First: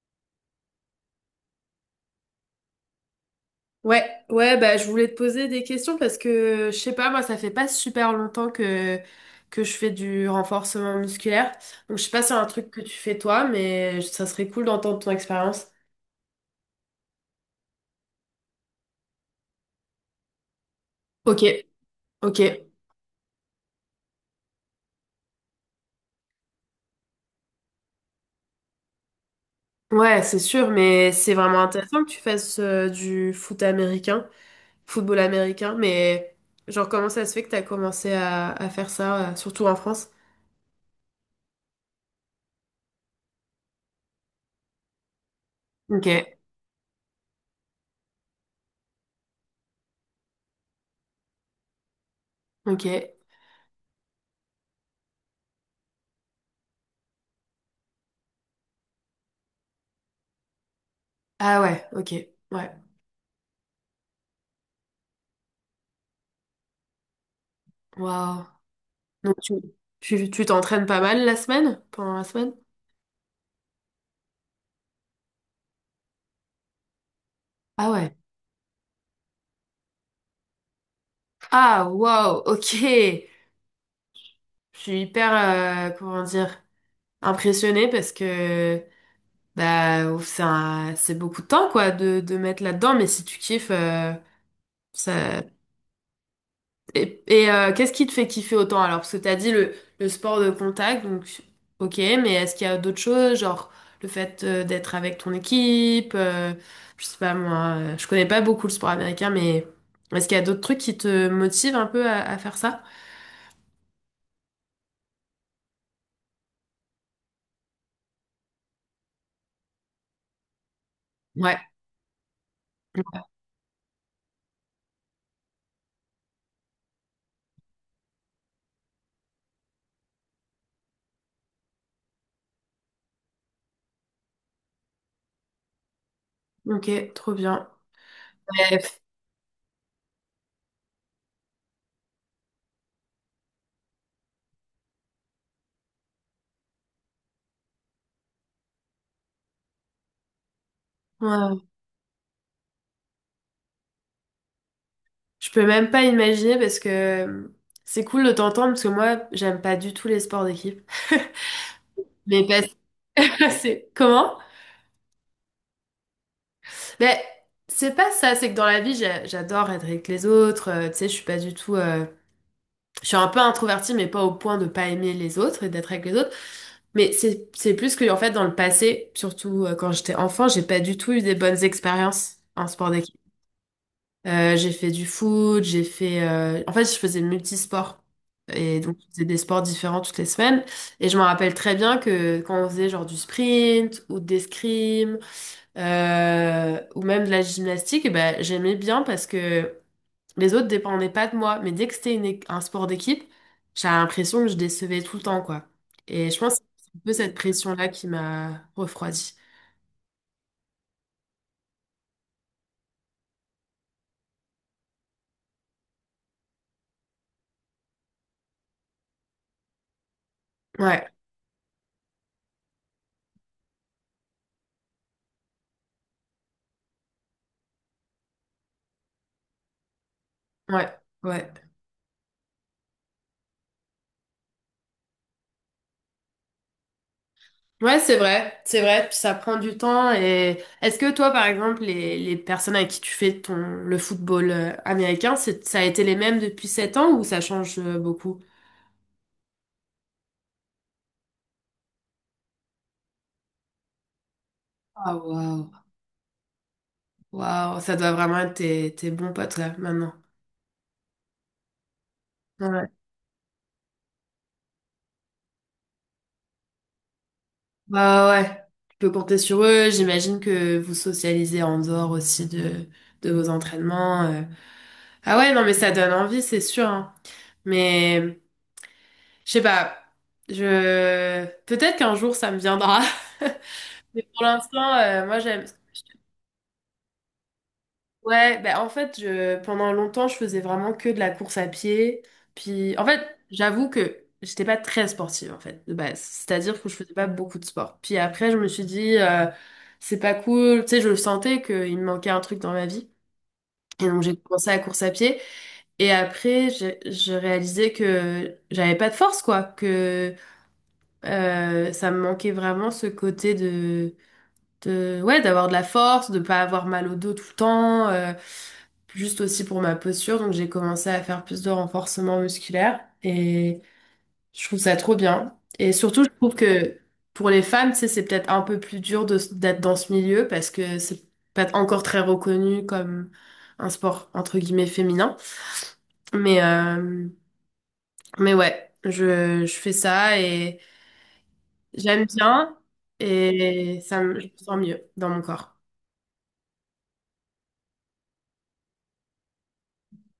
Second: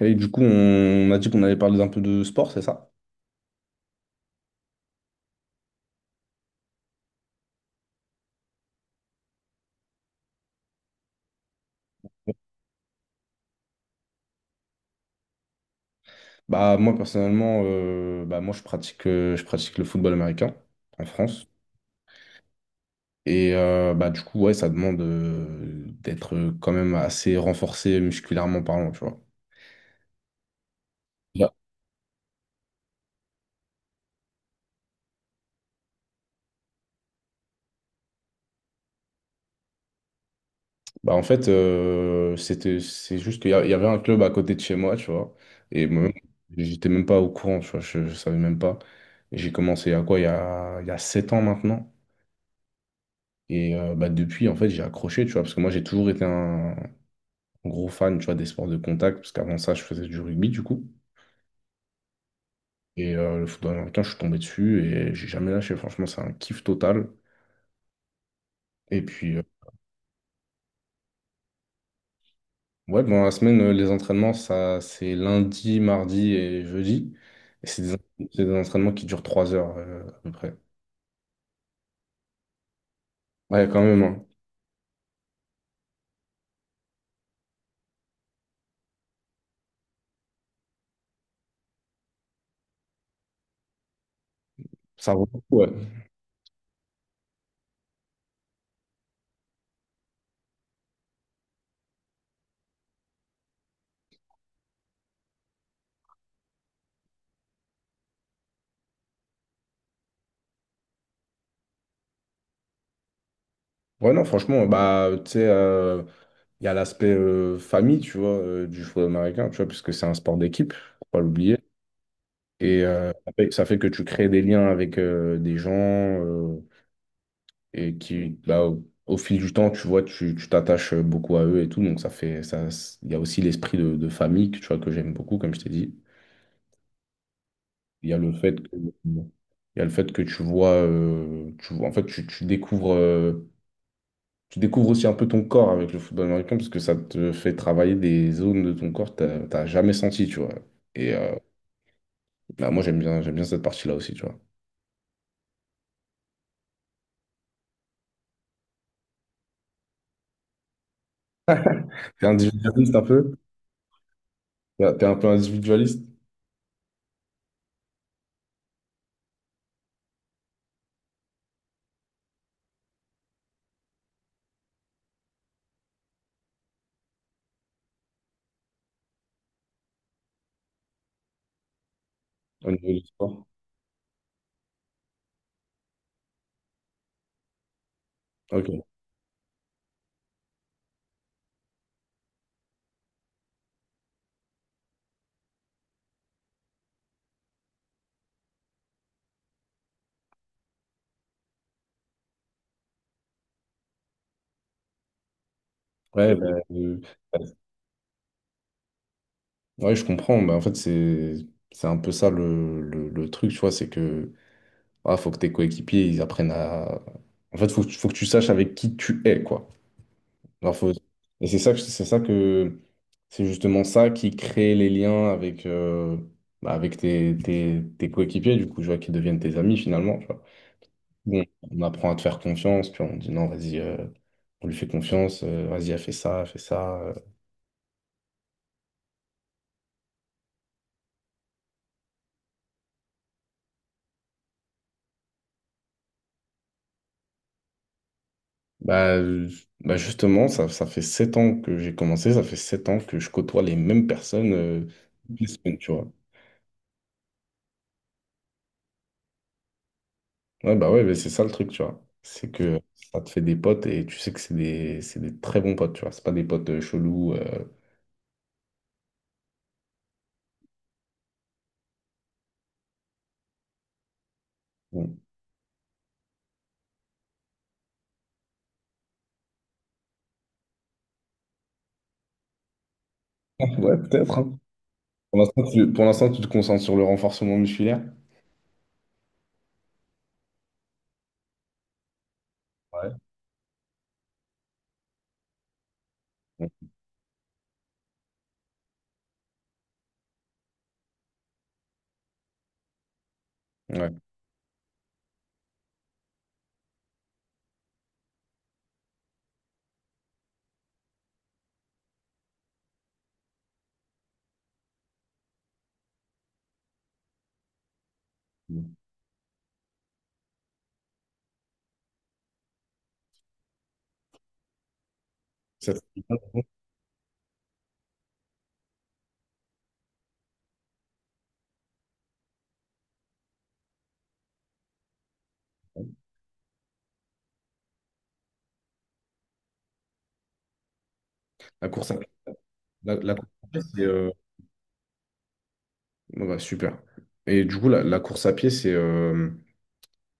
Et du coup, on a dit qu'on allait parler un peu de sport, c'est ça? Ouais, ouais, bah, je voulais te poser des questions parce que, je sais pas, moi, ça fait pas super longtemps que je fais du renforcement musculaire. Donc, je sais pas si c'est un truc que tu fais toi, mais ça serait cool d'entendre ton expérience. Bah moi personnellement, bah moi je pratique le football américain en Ok, France. ok. Bah du coup, ouais, ça demande d'être quand même assez renforcé musculairement parlant, tu vois. Ouais, c'est sûr, mais c'est Bah, vraiment intéressant que tu fasses du football américain, mais genre, comment ça se fait que t'as commencé à faire ça, surtout en France? En fait, c'est juste il y avait un club à côté de chez moi, tu vois. Et Ok, moi, j'étais même pas au courant, tu vois, je savais même pas. Et j'ai commencé à quoi, il y a 7 ans maintenant. ok. Bah, depuis, en fait, j'ai accroché, tu vois, parce que moi, j'ai toujours été un gros fan, tu vois, des sports de contact, parce qu'avant ça, je faisais du rugby, du coup. Ah ouais, ok, ouais. Le football américain, je suis tombé dessus et j'ai jamais lâché. Franchement, c'est un kiff total. Waouh. Et Donc puis, euh, tu t'entraînes pas mal la semaine, pendant la semaine? ouais, bon, la semaine, les entraînements, ça, c'est lundi, mardi et jeudi. Et Ah ouais. c'est des entraînements qui durent 3 heures, à peu près. Ah, waouh, ok. Ouais, quand même, hein. Je suis hyper, comment dire, impressionnée parce que bah, ouf, c'est beaucoup de temps quoi de mettre là-dedans, mais si tu kiffes, Ça vaut le ça. coup, ouais. Et qu'est-ce qui te fait kiffer autant alors? Parce que t'as dit le sport de contact, donc ok, mais est-ce qu'il y a d'autres choses, genre le fait d'être avec ton équipe, je sais pas moi, je connais pas beaucoup le sport américain, mais est-ce qu'il y a d'autres trucs qui te motivent un peu à faire ça? Ouais, non, franchement, bah, tu sais, il y a l'aspect famille, tu vois, du football américain, tu vois, puisque c'est un sport d'équipe, faut pas l'oublier. Ouais, ça fait que tu crées des liens avec des gens et qui, bah, au fil du temps, tu vois, tu t'attaches beaucoup à eux et tout. Donc, ça fait ça, il y a aussi l'esprit de famille que, tu vois, que j'aime beaucoup, comme je t'ai dit. ok, trop bien. Il y a le fait que, Bref, il y a le fait que tu vois, en fait, tu découvres aussi un peu ton corps avec le football américain parce que ça te fait travailler des zones de ton corps que t'as jamais senti, tu vois. Et euh, ouais. bah, moi, j'aime bien cette partie-là aussi, tu vois. Je peux même pas imaginer parce que c'est cool de t'entendre parce que moi j'aime pas du tout les sports d'équipe. T'es Mais parce individualiste un peu? que c'est comment? T'es un peu individualiste Mais c'est pas ça, c'est que dans la vie, j'adore être avec les autres. Tu sais, je suis pas du tout. Je suis un peu introvertie, mais pas au point de pas aimer les autres et d'être avec les autres. Mais c'est plus que en fait, dans le passé, surtout quand j'étais enfant, j'ai pas du tout eu des bonnes expériences en au sport niveau du d'équipe. sport? J'ai fait du foot, j'ai fait. En fait, je faisais multisport. Et Ok. donc, je faisais des sports différents toutes les semaines. Et je me rappelle très bien que quand on faisait genre du sprint ou des l'escrime ou même de la gymnastique, eh ben, j'aimais bien parce que les autres dépendaient pas de moi. Mais dès que c'était un sport d'équipe, j'avais l'impression que je décevais tout le temps, quoi. Et Ouais, je pense que c'est un euh, peu cette ouais, pression-là qui m'a refroidie. ouais, je comprends. Bah, en fait, c'est un peu ça le, le truc, tu vois, c'est que ah, faut que tes coéquipiers ils apprennent à. En fait, faut que tu saches avec qui tu es, quoi. Alors, faut- Ouais, Et c'est justement ça qui crée les liens avec bah, avec tes, tes coéquipiers, du coup, tu vois, qui deviennent tes amis finalement. ouais, Bon, ouais. on apprend à te faire confiance, puis on dit non, vas-y, on lui fait confiance, vas-y, elle fait ça, elle fait ça. Ouais, c'est vrai, puis ça prend du temps. Et est-ce que toi, par exemple, les personnes avec qui tu fais le football américain, ça a été les mêmes depuis 7 ans ou ça change beaucoup? Bah, euh, bah justement, ça fait 7 ans que j'ai commencé, ça fait sept ans que je côtoie les mêmes personnes Ah, toutes les waouh, semaines, tu vois. waouh, ça doit vraiment être tes bons potes là, maintenant. Ouais, bah ouais, mais c'est ça le truc, tu vois. C'est que Ouais. ça te fait des potes et tu sais que c'est des très bons potes, tu vois. C'est pas des potes chelous. Bah ouais, tu peux compter sur eux. J'imagine que vous socialisez en dehors aussi de vos entraînements. bon. Ah ouais, non, mais ça donne envie, c'est sûr, hein. Mais je sais pas. Je peut-être qu'un jour ça me viendra. Ouais, Mais peut-être. pour Hein. l'instant, moi Pour l'instant, j'aime. Pour l'instant, tu te concentres sur le renforcement musculaire. Ouais, ben en fait, pendant longtemps, je faisais vraiment que de la course à pied. Puis, en Ouais. fait, j'avoue que j'étais pas très sportive, en fait, de base. Ouais. C'est-à-dire que je faisais pas beaucoup de sport. Puis après, je me suis dit, c'est pas cool. Tu sais, je le sentais qu'il me manquait un truc dans ma vie. Et Ouais. donc, j'ai commencé la course à pied. Et après, j'ai je réalisais que j'avais pas de force, quoi. Que Ça me manquait vraiment ce côté ouais, d'avoir de la force, de pas avoir mal au dos tout le temps, juste aussi pour ma posture. Donc j'ai commencé à faire plus de renforcement musculaire et je trouve ça trop bien. Ça, Et surtout, je trouve que pour les femmes, tu sais, c'est peut-être un peu plus dur d'être dans ce milieu parce que c'est pas encore très reconnu comme un sport entre guillemets féminin. Mais, euh, mais ouais, je fais ça et La course à j'aime bien la, la course à pied, et c'est ça me, je me sens mieux dans mon corps. bon, bah, super. Et du coup, la course à pied,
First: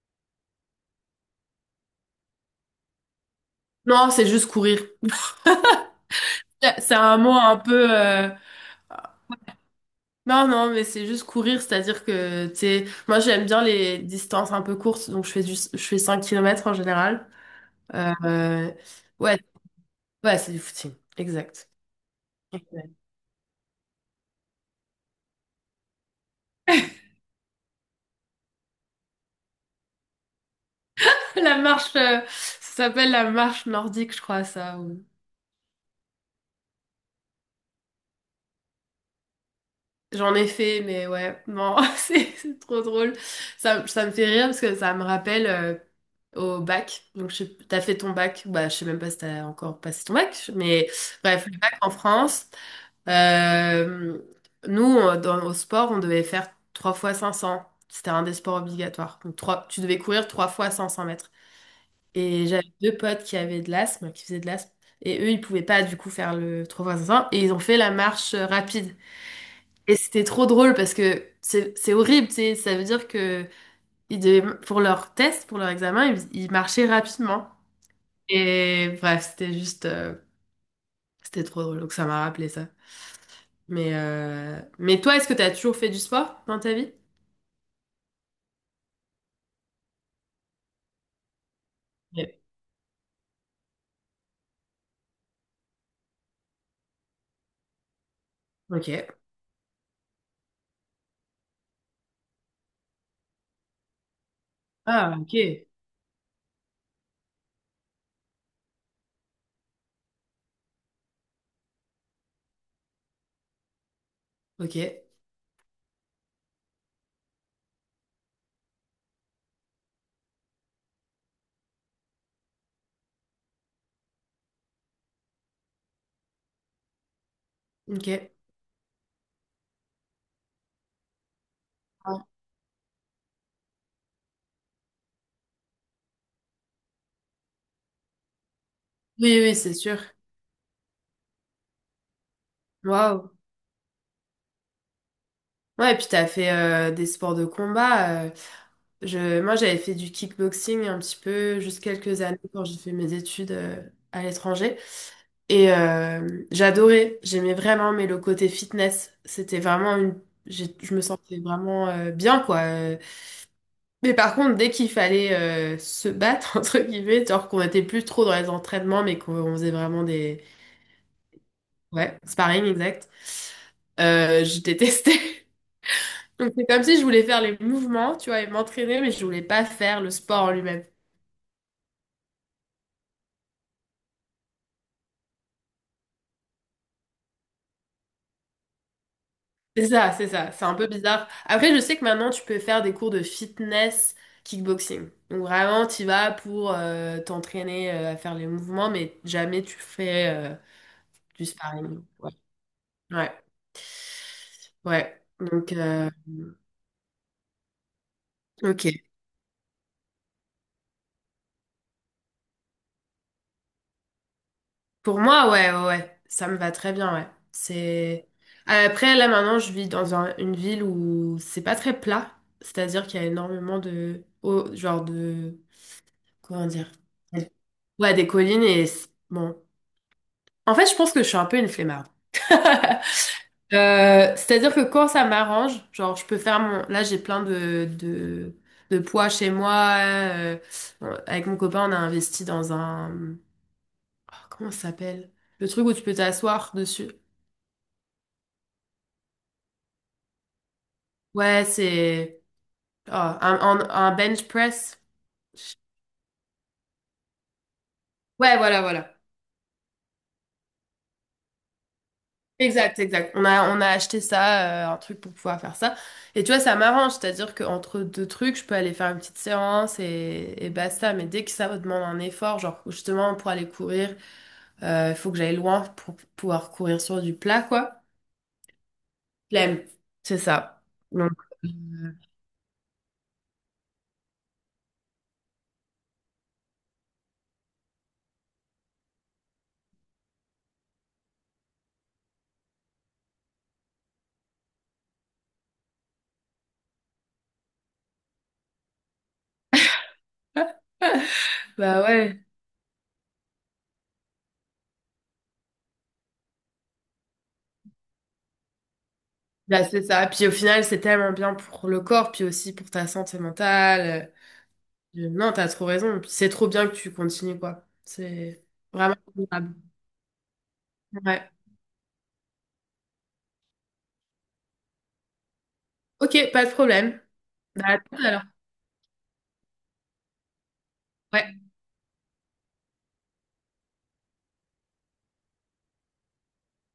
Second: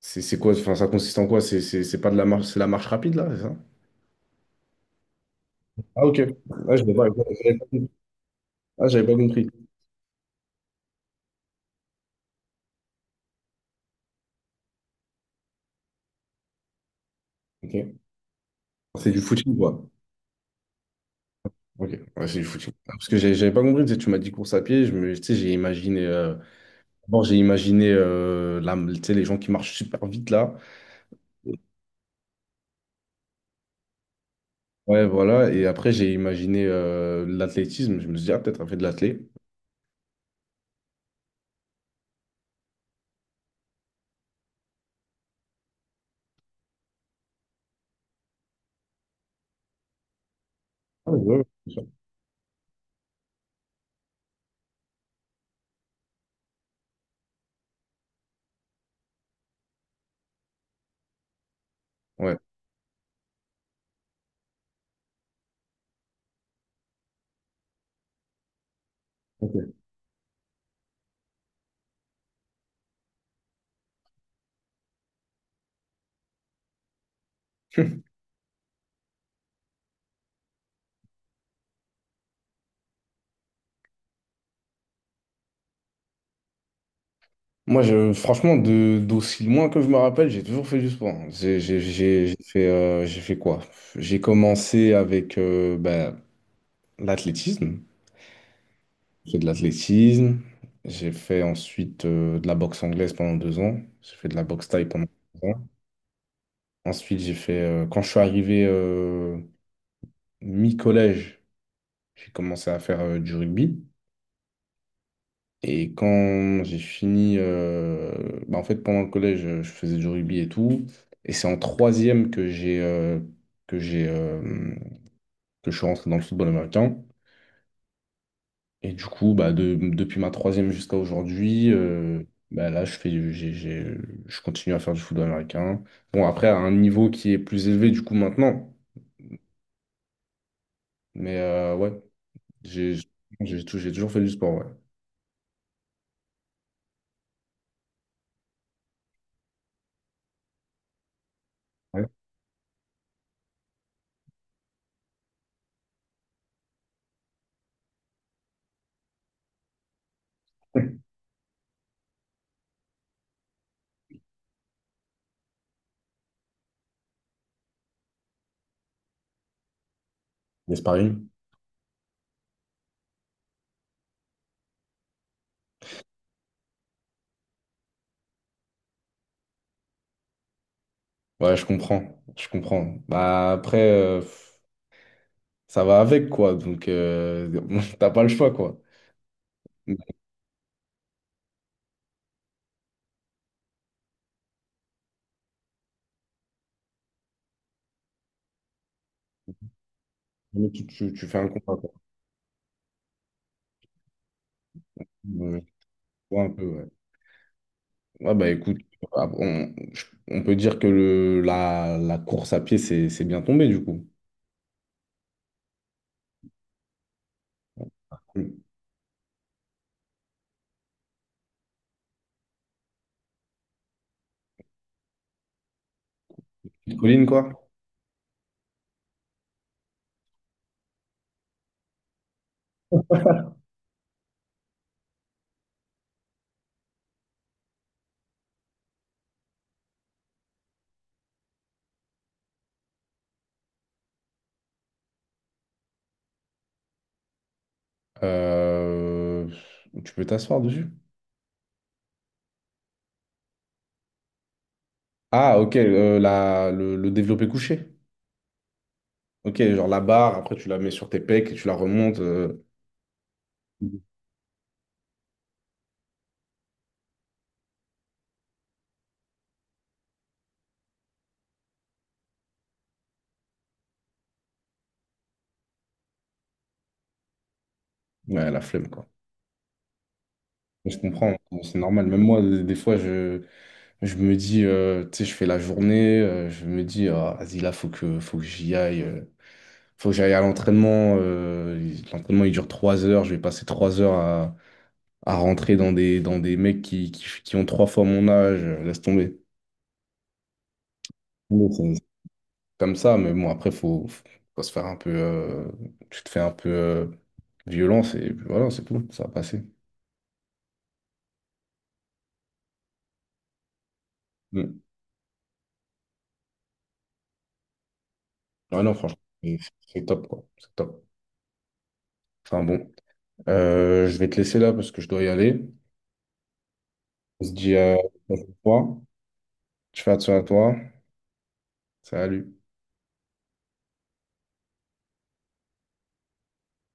c'est quoi? Enfin, ça consiste en quoi? C'est pas de la marche, c'est la marche rapide, là, c'est ça? Non, c'est juste courir. Ah, ok. Ah, C'est un mot un j'avais pas compris. peu. Ah, j'avais pas compris. Non, non, mais c'est juste courir, c'est-à-dire que, tu sais, moi j'aime bien les distances un peu courtes, donc je fais 5 kilomètres en général. Ok. Euh, C'est du Ouais, footing, quoi. ouais, c'est du footing, exact. Ok, ouais, c'est du footing. Ah, Ouais. parce que j'avais pas compris, tu sais, tu m'as dit course à pied, tu sais, j'ai imaginé, d'abord j'ai imaginé tu sais, les gens qui marchent super vite là, La marche, ça s'appelle la marche nordique, je crois, ça. ouais voilà, et après j'ai imaginé l'athlétisme, je me suis dit, ah peut-être elle fait de l'athlé. J'en ai fait, mais ouais, non, c'est trop drôle. Ça me fait rire parce que ça me rappelle au bac. Donc, t'as fait ton bac, bah, je sais même pas si t'as encore passé ton bac, mais Ah, ouais, ouais, bref, le c'est bac ça. en France. Euh, nous, au sport, on devait faire 3 fois 500. C'était un des sports obligatoires. Donc, tu devais courir 3 fois 500 mètres. Ouais, Et j'avais deux potes qui avaient de l'asthme, qui faisaient de l'asthme. Et eux, ils pouvaient pas du coup faire le 3 fois 500. Et ils ont fait la marche rapide. ok. Et c'était trop drôle parce que c'est horrible, tu sais. Ça veut dire que pour leur test, pour leur examen, ils marchaient rapidement. Et bref, c'était c'était trop drôle. Donc ça m'a rappelé ça. Mais toi, est-ce que tu as toujours fait du sport dans ta vie? Moi, franchement, d'aussi loin que je me rappelle, j'ai toujours fait du sport. Hein. Ouais. J'ai fait quoi? J'ai commencé avec ben, l'athlétisme. Ok. J'ai fait de l'athlétisme. J'ai fait ensuite de la boxe anglaise pendant 2 ans. J'ai fait de la boxe thaï pendant Ah, 2 ans. ok. Ensuite, j'ai fait, quand je suis arrivé mi-collège, j'ai commencé à faire du rugby. Ok. Et quand j'ai fini, bah, en fait, pendant le collège, je faisais du rugby et tout. Et c'est en troisième que j'ai que je suis rentré dans le football américain. Ok. Ouais. Et du coup, bah, depuis ma troisième jusqu'à aujourd'hui, bah, là, je fais, du- j'ai- je continue à faire du football américain. Bon, après, à un niveau qui est plus élevé du coup maintenant. Oui, oui, c'est sûr. Mais ouais, j'ai Waouh. J'ai toujours fait du sport, ouais. Ouais, et puis t'as fait des sports de combat. Moi, j'avais fait du kickboxing un petit peu, juste Ouais. quelques années quand j'ai fait mes études à l'étranger. Et j'adorais. J'aimais vraiment, mais le côté fitness, c'était vraiment une. Je me sentais vraiment bien, quoi. Mais par contre, dès qu'il fallait se battre, entre guillemets, genre qu'on était plus trop dans les entraînements, mais qu'on on faisait vraiment des... Les sparring? Ouais, sparring, exact. Je détestais. Donc c'est comme si je voulais faire les mouvements, tu vois, et m'entraîner, mais je voulais pas faire le sport en lui-même. Ouais, je comprends. Je comprends. Bah après. Ça va avec, quoi. Donc, t'as pas le choix, quoi. C'est ça, c'est ça. C'est un peu bizarre. Après, je sais que maintenant, tu peux faire des cours de fitness kickboxing. Donc vraiment, tu vas pour t'entraîner à faire les mouvements, mais jamais tu fais Mais tu fais du un combat, quoi. sparring. Ouais. Ouais. Ouais. Euh, Donc, je vois un peu, ouais. Ouais, bah écoute, ok. ah, on peut dire que la course à pied, c'est bien tombé, du coup. Pour moi, ouais, ouais, ouais. Ça me va très bien, ouais. C'est... Une Après, là, maintenant, je vis dans une ville où c'est pas très plat. C'est-à-dire qu'il y a énormément de... oh, genre de... Comment dire? petite colline, quoi. Ouais, des collines et... Bon. En fait, je pense que je suis un peu une flemmarde. C'est-à-dire que quand ça m'arrange, genre je peux faire mon... Là j'ai plein de poids chez moi. Bon, avec mon copain on a investi dans un... oh, comment ça s'appelle? Le truc où tu peux t'asseoir dessus. Euh, tu peux t'asseoir dessus. Ouais c'est... oh, un bench press. Ah, ok, le développé couché. Ouais voilà voilà. Ok, genre la barre, après tu la mets sur tes pecs et tu la remontes. Exact, exact. On a acheté ça, un truc pour pouvoir faire ça. Et tu vois, ça m'arrange, c'est-à-dire qu'entre deux trucs, je peux aller faire une petite séance et basta. Mais dès que ça me demande un effort, genre justement pour aller courir. Il faut que j'aille loin pour pouvoir courir sur du plat, quoi. Ouais, la flemme, quoi. Flemme. C'est ça. Je Donc, comprends, c'est normal. Même moi, des fois, je me dis, tu sais, je fais la journée, je me dis, ah, vas-y, là, faut que j'y aille, faut que j'aille à l'entraînement. L'entraînement, il dure 3 heures, je vais passer 3 heures à rentrer dans dans des mecs qui, qui ont trois fois mon âge, laisse tomber. Bon, c'est bah ouais. comme ça, mais bon, après, faut se faire un peu, tu te fais un peu violence et puis voilà, c'est tout, ça va passer. Bah, c'est ça. Puis au final, c'est tellement bien pour le corps, puis aussi pour ta santé mentale. Mm. Non, t'as trop raison. Puis c'est trop bien que tu continues, quoi. C'est Ouais, non, vraiment franchement, c'est admirable. c'est top, quoi, c'est top. Ouais. Enfin bon, euh, je vais te laisser là parce que je dois y aller. Ok, pas de problème. On se dit Bah, à à tout à la l'heure. prochaine fois. Je fais attention à toi. Ouais. Salut.